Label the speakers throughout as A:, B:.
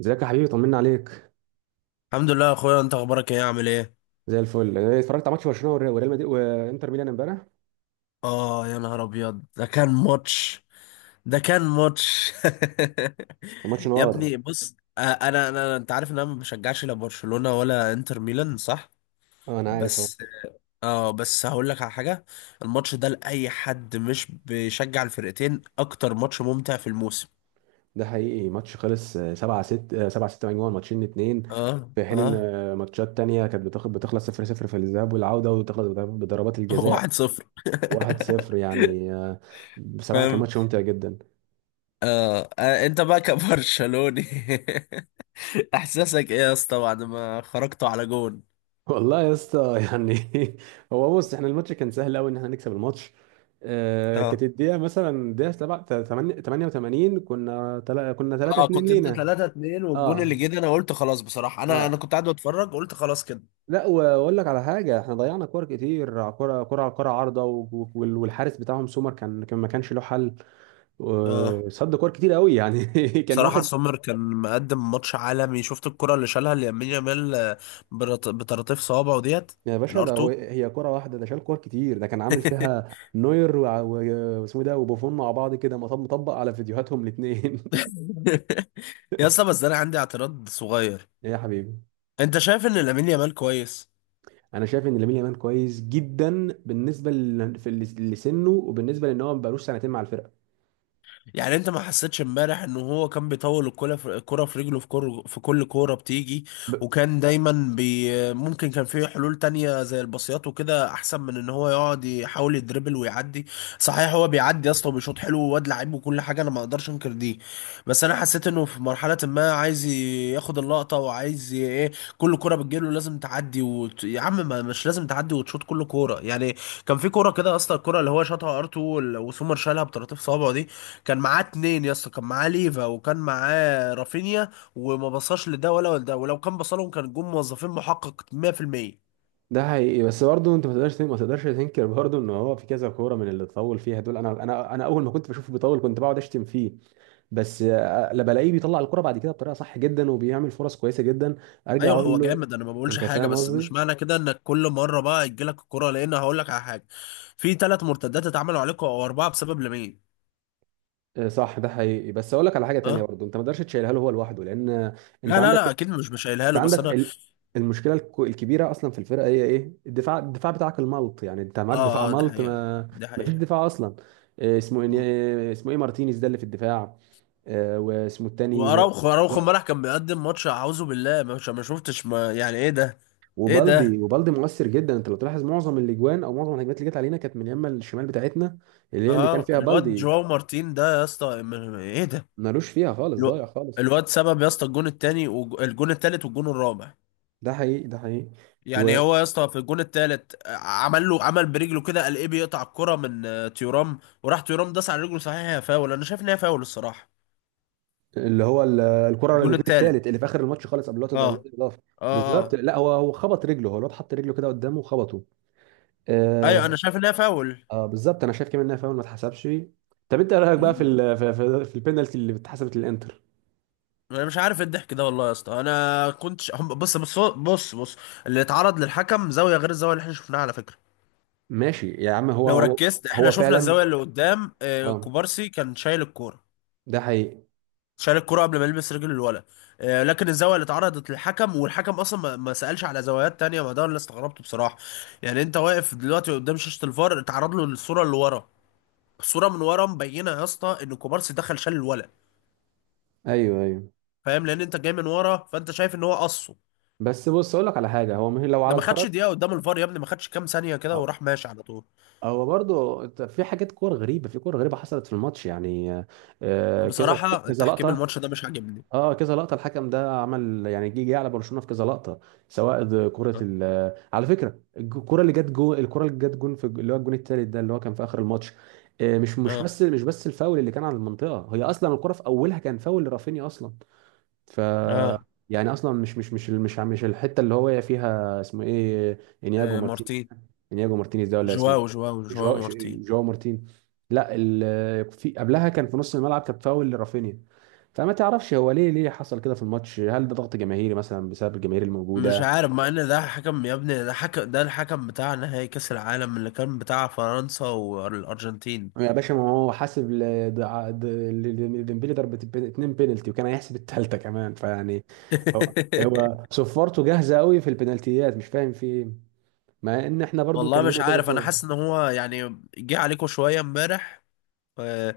A: ازيك يا حبيبي، طمنا عليك.
B: الحمد لله يا اخويا، انت اخبارك ايه؟ عامل ايه؟
A: زي الفل. انا اتفرجت على ماتش برشلونه والريال وريال مدريد وانتر ميلان امبارح.
B: اه يا نهار ابيض، ده كان ماتش. ده كان ماتش.
A: كان ماتش
B: يا
A: نار.
B: ابني بص، انا انت عارف ان انا ما بشجعش لا برشلونة ولا انتر ميلان، صح؟
A: اه، انا عارف اهو.
B: بس اه بس هقول لك على حاجة. الماتش ده لاي حد مش بيشجع الفرقتين اكتر ماتش ممتع في الموسم.
A: ده حقيقي، ماتش خلص 7-6 7-6، مجموعه ماتشين اتنين.
B: اه
A: في حين ان
B: اه.
A: ماتشات تانية كانت بتخلص 0-0 في الذهاب والعوده، وتخلص بضربات الجزاء
B: 1-0.
A: 1-0 يعني، بصراحه كان
B: فاهم؟
A: ماتش ممتع جدا.
B: آه. آه، انت بقى كبرشلوني. احساسك ايه يا اسطى بعد ما خرجتوا على جون؟
A: والله يا اسطى يعني هو بص، احنا الماتش كان سهل قوي ان احنا نكسب الماتش. كانت
B: اه
A: الدقيقه مثلا، الدقيقه 88، كنا كنا 3
B: اه،
A: 2
B: كنت انت
A: لينا.
B: 3-2 والجون اللي
A: اه
B: جه ده، انا قلت خلاص. بصراحه انا
A: اه.
B: انا كنت قاعد بتفرج، قلت خلاص كده.
A: لا، واقول لك على حاجه: احنا ضيعنا كور كتير، كره كره على كره، عارضه، والحارس بتاعهم سومر كان ما كانش له حل،
B: اه.
A: صد كور كتير قوي يعني كان
B: بصراحه
A: واخد.
B: سومر كان مقدم ماتش عالمي، شفت الكره اللي شالها لامين يامال. بطراطيف صوابعه ديت.
A: يا باشا،
B: الار 2.
A: هي كره واحده، ده شال كور كتير. ده كان عامل فيها نوير واسمه إيه ده، وبوفون مع بعض كده، مطبق على فيديوهاتهم الاثنين.
B: يا اسطى بس انا عندي اعتراض صغير.
A: ايه يا حبيبي؟
B: انت شايف ان لامين يامال كويس؟
A: انا شايف ان لامين يامال كويس جدا، بالنسبه لسنه، وبالنسبه لان هو ما بقالوش سنتين مع الفرقه.
B: يعني انت ما حسيتش امبارح ان هو كان بيطول الكرة في الكرة في رجله في كل كورة بتيجي؟
A: ب-
B: وكان دايما ممكن كان فيه حلول تانية زي الباصيات وكده احسن من ان هو يقعد يحاول يدربل ويعدي. صحيح هو بيعدي يا اسطى وبيشوط حلو وواد لعيب وكل حاجة، انا ما اقدرش انكر دي. بس انا حسيت انه في مرحلة ما عايز ياخد اللقطة وعايز ايه، كل كرة بتجيله لازم تعدي يا عم، ما مش لازم تعدي وتشوط كل كورة يعني. كان في كورة كده يا اسطى، الكورة اللي هو شاطها ار2 وسومر شالها بطراطيف صوابعه دي. كان معاه اتنين يا اسطى، كان معاه ليفا وكان معاه رافينيا، وما بصاش لده ولا لده، ولو كان بصلهم كان جم موظفين، محقق 100%.
A: ده حقيقي، بس برضه انت ما تقدرش تنكر برضه ان هو في كذا كوره من اللي اتطول فيها دول. انا اول ما كنت بشوفه بيطول كنت بقعد اشتم فيه، بس لا، بلاقيه بيطلع الكرة بعد كده بطريقه صح جدا وبيعمل فرص كويسه جدا. ارجع
B: ايوه،
A: اقول
B: هو
A: له.
B: جامد انا ما بقولش
A: انت
B: حاجه،
A: فاهم
B: بس مش
A: قصدي؟
B: معنى كده انك كل مره بقى يجيلك الكره، لان هقول لك على حاجه. في ثلاث مرتدات اتعملوا عليكم او اربعه بسبب لمين؟
A: صح، ده حقيقي، بس اقول لك على حاجه تانية
B: اه.
A: برضه: انت ما تقدرش تشيلها له هو لوحده، لان انت
B: لا لا لا،
A: عندك،
B: اكيد مش مش شايلها
A: انت
B: له، بس
A: عندك
B: انا.
A: المشكله الكبيره اصلا في الفرقه هي ايه؟ الدفاع، الدفاع بتاعك الملط. يعني انت
B: اه
A: معاك دفاع
B: اه. ده
A: ملط،
B: حقيقه.
A: ما
B: ده
A: ما فيش
B: حقيقه.
A: دفاع اصلا. إيه اسمه،
B: مم.
A: ايه اسمه، ايه مارتينيز ده اللي في الدفاع؟ واسمه التاني
B: واراوخو
A: و...
B: اراوخو امبارح كان بيقدم ماتش اعوذ بالله، مش ما شفتش ما، يعني ايه ده؟ ايه
A: وبالدي.
B: ده؟
A: وبالدي مؤثر جدا. انت لو تلاحظ معظم الاجوان او معظم الهجمات اللي جت علينا كانت من يمه الشمال بتاعتنا، اللي هي اللي كان
B: اه
A: فيها
B: الواد
A: بالدي.
B: جواو مارتين ده يا اسطى، ايه ده؟
A: ملوش فيها خالص، ضايع
B: الو-
A: خالص.
B: الواد سبب يا اسطى الجون التاني والجون التالت والجون الرابع.
A: ده حقيقي، ده حقيقي. و...
B: يعني هو يا اسطى في الجون التالت عمل له، عمل برجله كده القيب يقطع الكرة من تيورام، وراح تيورام داس على رجله، صحيح هي فاول، انا شايف ان هي فاول الصراحة.
A: اللي هو الكره اللي
B: الجون
A: الجون
B: التالت.
A: الثالث اللي في اخر الماتش خالص، قبل الوقت،
B: اه
A: ده قبل الوقت الاضافي،
B: اه
A: بالظبط.
B: اه.
A: لا، هو خبط رجله، هو الواد حط رجله كده قدامه وخبطه.
B: ايوه
A: آه,
B: انا شايف ان هي فاول.
A: اه بالظبط، انا شايف كمان انها فاول ما اتحسبش. طب انت إيه رايك بقى في
B: م-
A: البينالتي اللي اتحسبت للانتر؟
B: انا مش عارف إيه الضحك ده والله يا اسطى، انا كنتش بص بص بص بص، اللي اتعرض للحكم زاوية غير الزاوية اللي احنا شفناها على فكرة.
A: ماشي يا عم، هو
B: لو
A: هو
B: ركزت، احنا
A: هو
B: شفنا
A: فعلا.
B: الزاويه اللي قدام
A: اه،
B: كوبارسي كان شايل الكوره،
A: ده حقيقي.
B: شايل الكوره قبل ما يلمس رجل الولد. لكن الزاويه اللي اتعرضت للحكم، والحكم اصلا ما سالش على زوايات تانية، ما ده اللي استغربته بصراحه. يعني انت واقف دلوقتي قدام شاشه الفار، اتعرض له الصوره اللي ورا، الصوره من ورا مبينه يا اسطى ان كوبارسي دخل شال الولد،
A: ايوه ايوه.
B: فاهم؟ لان انت جاي من ورا، فانت شايف ان هو قصه.
A: بس بص، اقول لك على حاجه هو مهم لو
B: ده
A: على
B: ما
A: القرار.
B: خدش دقيقه قدام الفار يا ابني، ما خدش كام ثانيه كده
A: هو
B: وراح ماشي على طول.
A: هو برضه في حاجات، كور غريبه، في كور غريبه حصلت في الماتش يعني، كذا،
B: بصراحه
A: كذا
B: تحكيم
A: لقطه.
B: الماتش ده مش عاجبني.
A: اه، كذا لقطه، الحكم ده عمل يعني جه على برشلونه في كذا لقطه، سواء ده كره ال... على فكره الكره اللي جت جون، الكره اللي جت جون في اللي هو الجون الثالث ده اللي هو كان في اخر الماتش. مش مش
B: اه
A: بس مش بس الفاول اللي كان على المنطقه، هي اصلا الكره في اولها كان فاول لرافينيا اصلا. ف
B: اه
A: يعني اصلا مش الحته اللي هو واقع فيها اسمه ايه، انياجو
B: آه،
A: مارتينيز،
B: مارتين.
A: انياجو مارتينيز ده ولا اسمه
B: جواو جواو
A: إيه؟
B: جواو
A: جواو
B: مارتين.
A: جواو مارتين. لا، في قبلها كان في نص الملعب كان فاول لرافينيا. فما تعرفش هو ليه حصل كده في الماتش؟ هل ده ضغط جماهيري مثلا بسبب الجماهير
B: مش
A: الموجوده؟
B: عارف، مع ان ده حكم يا ابني، ده حكم، ده الحكم بتاع نهائي كاس العالم اللي كان بتاع فرنسا والارجنتين.
A: يا باشا، ما هو حاسب ديمبلي ضربة اتنين بينالتي، وكان هيحسب التالتة كمان، فيعني. هو هو صفارته جاهزه قوي في البنالتيات، مش فاهم في ايه. مع ان احنا برضو كان
B: والله مش
A: لينا كذا
B: عارف، انا
A: كوره.
B: حاسس ان هو يعني جه عليكم شويه امبارح آه،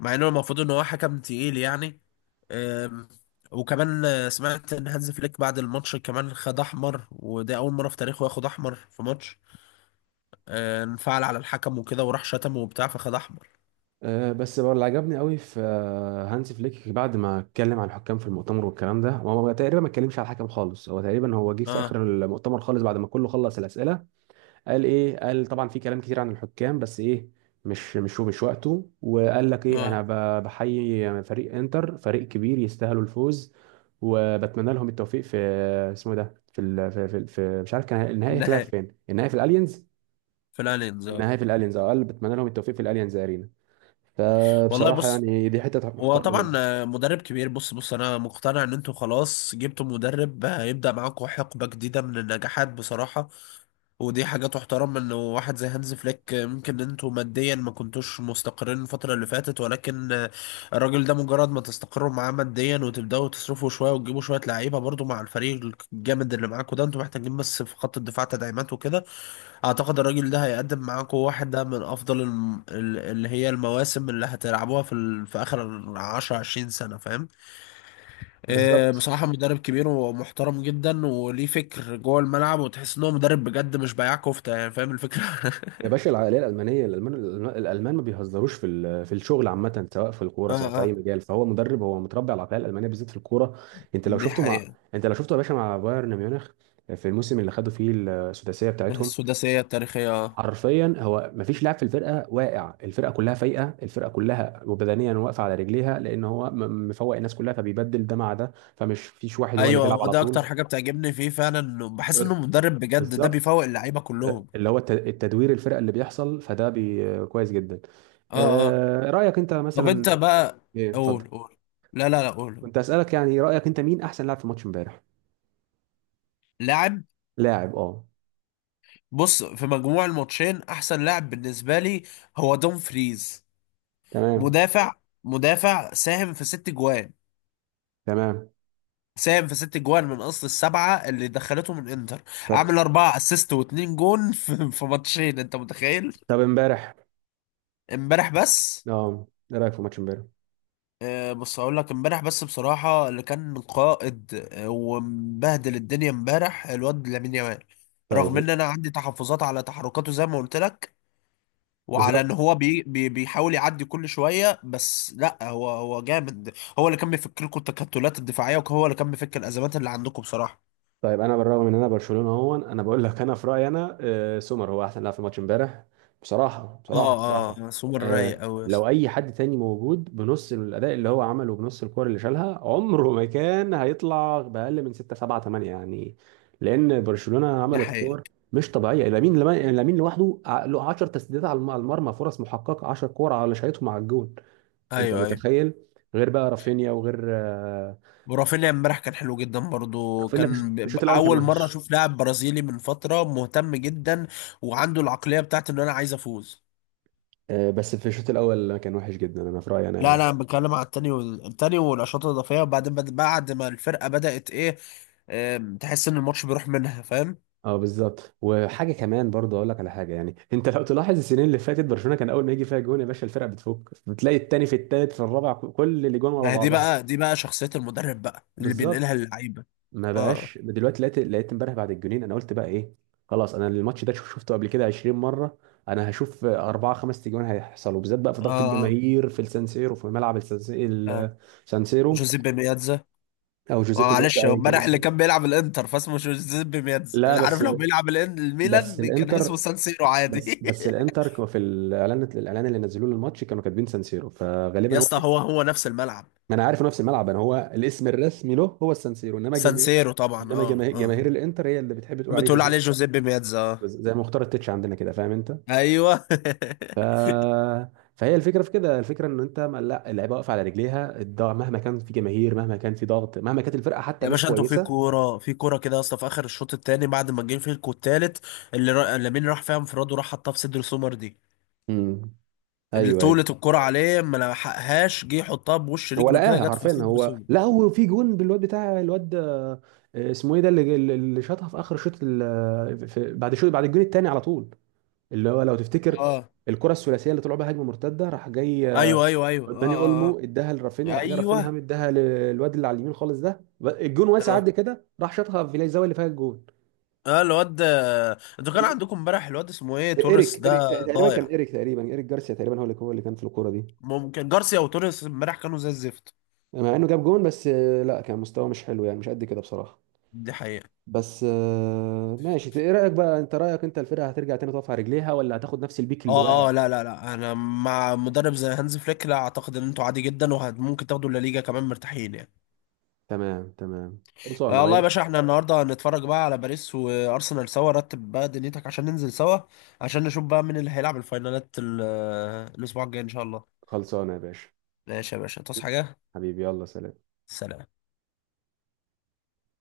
B: مع انه المفروض ان هو حكم تقيل يعني آم، وكمان سمعت ان هانز فليك بعد الماتش كمان خد احمر، وده اول مره في تاريخه ياخد احمر في ماتش. انفعل على الحكم وكده وراح شتمه وبتاع، فخد احمر.
A: أه، بس بقى اللي عجبني قوي في هانسي فليك بعد ما اتكلم عن الحكام في المؤتمر والكلام ده، هو تقريبا ما اتكلمش على الحكم خالص. هو تقريبا جه في
B: اه
A: اخر المؤتمر خالص بعد ما كله خلص الاسئله. قال ايه؟ قال طبعا في كلام كتير عن الحكام، بس ايه، مش وقته. وقال لك ايه، انا
B: اه.
A: بحيي فريق انتر، فريق كبير يستاهلوا الفوز، وبتمنى لهم التوفيق في، اسمه إيه ده، في مش عارف، كان النهائي هيتلعب
B: النهائي
A: فين؟ النهائي في الالينز.
B: في الالينز، اه.
A: النهائي في الالينز، اه. قال بتمنى لهم التوفيق في الالينز ارينا.
B: والله
A: فبصراحه
B: بص،
A: يعني دي حته
B: هو
A: محترمه منه.
B: طبعا مدرب كبير. بص بص، انا مقتنع ان انتوا خلاص جبتوا مدرب هيبدأ معاكم حقبة جديدة من النجاحات بصراحة. ودي حاجة تحترم، ان واحد زي هانز فليك، ممكن ان انتوا ماديا ما كنتوش مستقرين الفترة اللي فاتت، ولكن الراجل ده مجرد ما تستقروا معاه ماديا وتبدأوا تصرفوا شوية وتجيبوا شوية لعيبة، برضو مع الفريق الجامد اللي معاكم ده انتوا محتاجين بس في خط الدفاع تدعيمات وكده، اعتقد الراجل ده هيقدم معاكم واحدة من افضل اللي هي المواسم اللي هتلعبوها في اخر 10 20 سنة، فاهم؟ إيه،
A: بالظبط
B: بصراحة مدرب كبير ومحترم جدا وليه فكر جوه الملعب، وتحس ان هو مدرب بجد مش بياع كفتة، يعني فاهم الفكرة.
A: يا باشا، العقليه الالمانيه، الالمان ما بيهزروش في في الشغل عامه، سواء في الكوره
B: اه
A: سواء في اي
B: اه.
A: مجال. فهو مدرب، هو متربي على العقليه الالمانيه بالذات في الكوره. انت لو
B: دي
A: شفته مع،
B: حقيقة.
A: انت لو شفته يا باشا مع بايرن ميونخ في الموسم اللي خدوا فيه السداسيه بتاعتهم،
B: السداسية التاريخية، اه.
A: حرفيا هو ما فيش لاعب في الفرقه واقع، الفرقه كلها فايقه، الفرقه كلها وبدنيا واقفه على رجليها، لان هو مفوق الناس كلها، فبيبدل ده مع ده، فمش فيش واحد هو اللي
B: ايوه
A: بيلعب
B: هو
A: على
B: ده اكتر
A: طول.
B: حاجة بتعجبني فيه فعلا، انه بحس انه مدرب بجد ده
A: بالظبط،
B: بيفوق اللعيبة كلهم.
A: اللي هو التدوير، الفرق اللي بيحصل فده بي كويس جدا.
B: اه اه.
A: رأيك انت
B: طب انت
A: مثلا؟
B: بقى،
A: ايه، اتفضل.
B: قول قول. لا لا لا، قول.
A: كنت أسألك يعني رأيك انت مين احسن لاعب في ماتش امبارح؟
B: لاعب؟
A: لاعب، اه.
B: بص، في مجموع الماتشين احسن لاعب بالنسبه لي هو دوم فريز.
A: تمام.
B: مدافع. مدافع ساهم في ست جوان.
A: تمام
B: ساهم في ست جوان من اصل السبعه اللي دخلته من انتر.
A: طب،
B: عامل اربعه اسيست واتنين جون في ماتشين، انت متخيل!
A: امبارح.
B: امبارح بس
A: اه، ايه رأيك في ماتش امبارح؟
B: آه، بص هقول لك، امبارح بس بصراحه اللي كان قائد ومبهدل الدنيا امبارح الواد لامين يامال. رغم
A: طيب.
B: ان انا عندي تحفظات على تحركاته زي ما قلت لك، وعلى ان
A: بالظبط.
B: هو بي بي بيحاول يعدي كل شويه، بس لا هو جامد. هو اللي كان بيفكر لكم التكتلات الدفاعيه، وهو اللي كان بيفكر الازمات اللي عندكم بصراحه.
A: طيب انا بالرغم ان انا برشلونه اهو، انا بقول لك انا في رايي انا سومر هو احسن لاعب في الماتش امبارح. بصراحه، بصراحه،
B: اه
A: بصراحه.
B: اه. سوبر رايق قوي.
A: لو اي حد تاني موجود بنص الاداء اللي هو عمله، بنص الكور اللي شالها، عمره ما كان هيطلع باقل من 6 7 8 يعني. لان برشلونه
B: ده
A: عملت
B: حقيقي.
A: كور مش طبيعيه، لامين لامين لوحده له 10 تسديدات على على المرمى، فرص محققه، 10 كور على شايتهم على الجون. انت
B: ايوه ايوه.
A: متخيل؟ غير بقى رافينيا، وغير
B: ورافينيا امبارح كان حلو جدا برضو،
A: رافينيا في
B: كان
A: في الشوط الأول كان
B: اول مره
A: وحش.
B: اشوف لاعب برازيلي من فتره مهتم جدا وعنده العقليه بتاعت ان انا عايز افوز.
A: بس في الشوط الاول كان وحش جدا انا في رايي انا
B: لا
A: يعني.
B: لا، انا بتكلم على التاني التاني والاشواط الاضافيه، وبعدين بعد ما الفرقه بدات ايه، تحس ان الماتش بيروح منها، فاهم.
A: اه بالظبط. وحاجه كمان برضه اقول لك على حاجه: يعني انت لو تلاحظ السنين اللي فاتت، برشلونه كان اول ما يجي فيها جون يا باشا الفرقه بتفك، بتلاقي التاني في التالت في الرابع، كل اللي جون ورا
B: ما هي دي
A: بعضها.
B: بقى دي بقى شخصية المدرب بقى اللي
A: بالظبط.
B: بينقلها اللعيبة.
A: ما
B: اه
A: بقاش دلوقتي، لقيت امبارح بعد الجونين، انا قلت بقى ايه، خلاص، انا الماتش ده شفته قبل كده 20 مره. انا هشوف اربعه خمس تجوان هيحصلوا، بالذات بقى في
B: اه
A: ضغط
B: اه
A: الجماهير في السانسيرو، في ملعب السانسيرو،
B: اه.
A: السانسيرو،
B: جوزيبي ميادزا.
A: او جوزيبي مياتزا
B: معلش، هو
A: ايا كان
B: امبارح اللي
A: اسمه.
B: كان بيلعب الانتر فاسمه جوزيبي ميادزا،
A: لا
B: انا عارف،
A: بس،
B: لو بيلعب
A: بس
B: الميلان كان اسمه
A: الانتر
B: سان سيرو
A: بس
B: عادي.
A: بس الانتر في الاعلان، الاعلان اللي نزلوه للماتش كانوا كاتبين سانسيرو،
B: يا
A: فغالبا هو
B: اسطى،
A: الاسم.
B: هو هو نفس الملعب.
A: ما انا عارف إنه نفس الملعب، انا هو الاسم الرسمي له هو السانسيرو، انما
B: سان
A: جماهير،
B: سيرو طبعا، اه
A: جماهير
B: اه.
A: الانتر هي اللي بتحب تقول عليه
B: بتقول عليه
A: جوزيه.
B: جوزيبي ميادزا، اه.
A: بس زي مختار التتش عندنا كده، فاهم انت؟
B: ايوه.
A: ف... فهي الفكره في كده، الفكره ان انت، لا، اللعيبه واقفه على رجليها، الضغط مهما كان، في جماهير مهما كان، في ضغط مهما كانت الفرقه حتى
B: يا
A: مش
B: باشا انتوا في
A: كويسه.
B: كوره في كوره كده يا اسطى، في اخر الشوط الثاني بعد ما جه فيكوا الثالث، لامين راح فيها انفراد وراح حطها في صدر سومر دي.
A: امم ايوه، أيوة.
B: طولة الكرة عليه ما لحقهاش، جه يحطها بوش
A: هو
B: رجله كده،
A: لقاها
B: جت في
A: حرفيا.
B: صدر
A: هو،
B: سوبر.
A: لا، هو في جون بالواد بتاع الواد، اسمه ايه ده اللي، اللي شاطها في اخر بعد شوط، بعد الجون الثاني على طول. اللي هو لو تفتكر،
B: اه
A: الكره الثلاثيه اللي طلعوا بها هجمه مرتده، راح جاي
B: ايوه ايوه ايوه
A: داني
B: اه
A: اولمو
B: اه
A: اداها لرافينيا،
B: اه
A: راح جاي رافينيا هم
B: ايوه
A: اداها للواد اللي على اليمين خالص، ده الجون واسع
B: اه
A: قد كده، راح شاطها في الزاويه اللي فيها الجون.
B: اه. انتوا كان عندكم امبارح الواد اسمه ايه توريس
A: ايريك
B: ده.
A: ايريك تقريبا، كان
B: ضايع.
A: ايريك تقريبا، ايريك جارسيا تقريبا هو اللي اللي كان في الكوره دي.
B: ممكن جارسيا وتوريس امبارح كانوا زي الزفت.
A: مع انه جاب جون بس لا، كان مستواه مش حلو يعني، مش قد كده بصراحه.
B: دي حقيقة.
A: بس ماشي، ايه رأيك بقى انت، رأيك انت، الفرقة هترجع تاني تقف على رجليها، ولا هتاخد نفس البيك اللي واقع؟
B: اه اه. لا لا لا، انا مع مدرب زي هانز فليك، لا اعتقد ان انتوا عادي جدا، وممكن تاخدوا الليجا كمان مرتاحين يعني.
A: تمام، تمام، خلصانة
B: آه
A: بقى.
B: والله يا باشا، احنا النهارده هنتفرج بقى على باريس وارسنال سوا، رتب بقى دنيتك عشان ننزل سوا، عشان نشوف بقى مين اللي هيلعب الفاينالات الاسبوع الجاي ان شاء الله.
A: خلصانة يا باشا،
B: ماشي يا باشا، تصحى حاجه.
A: حبيبي، يلا سلام.
B: سلام.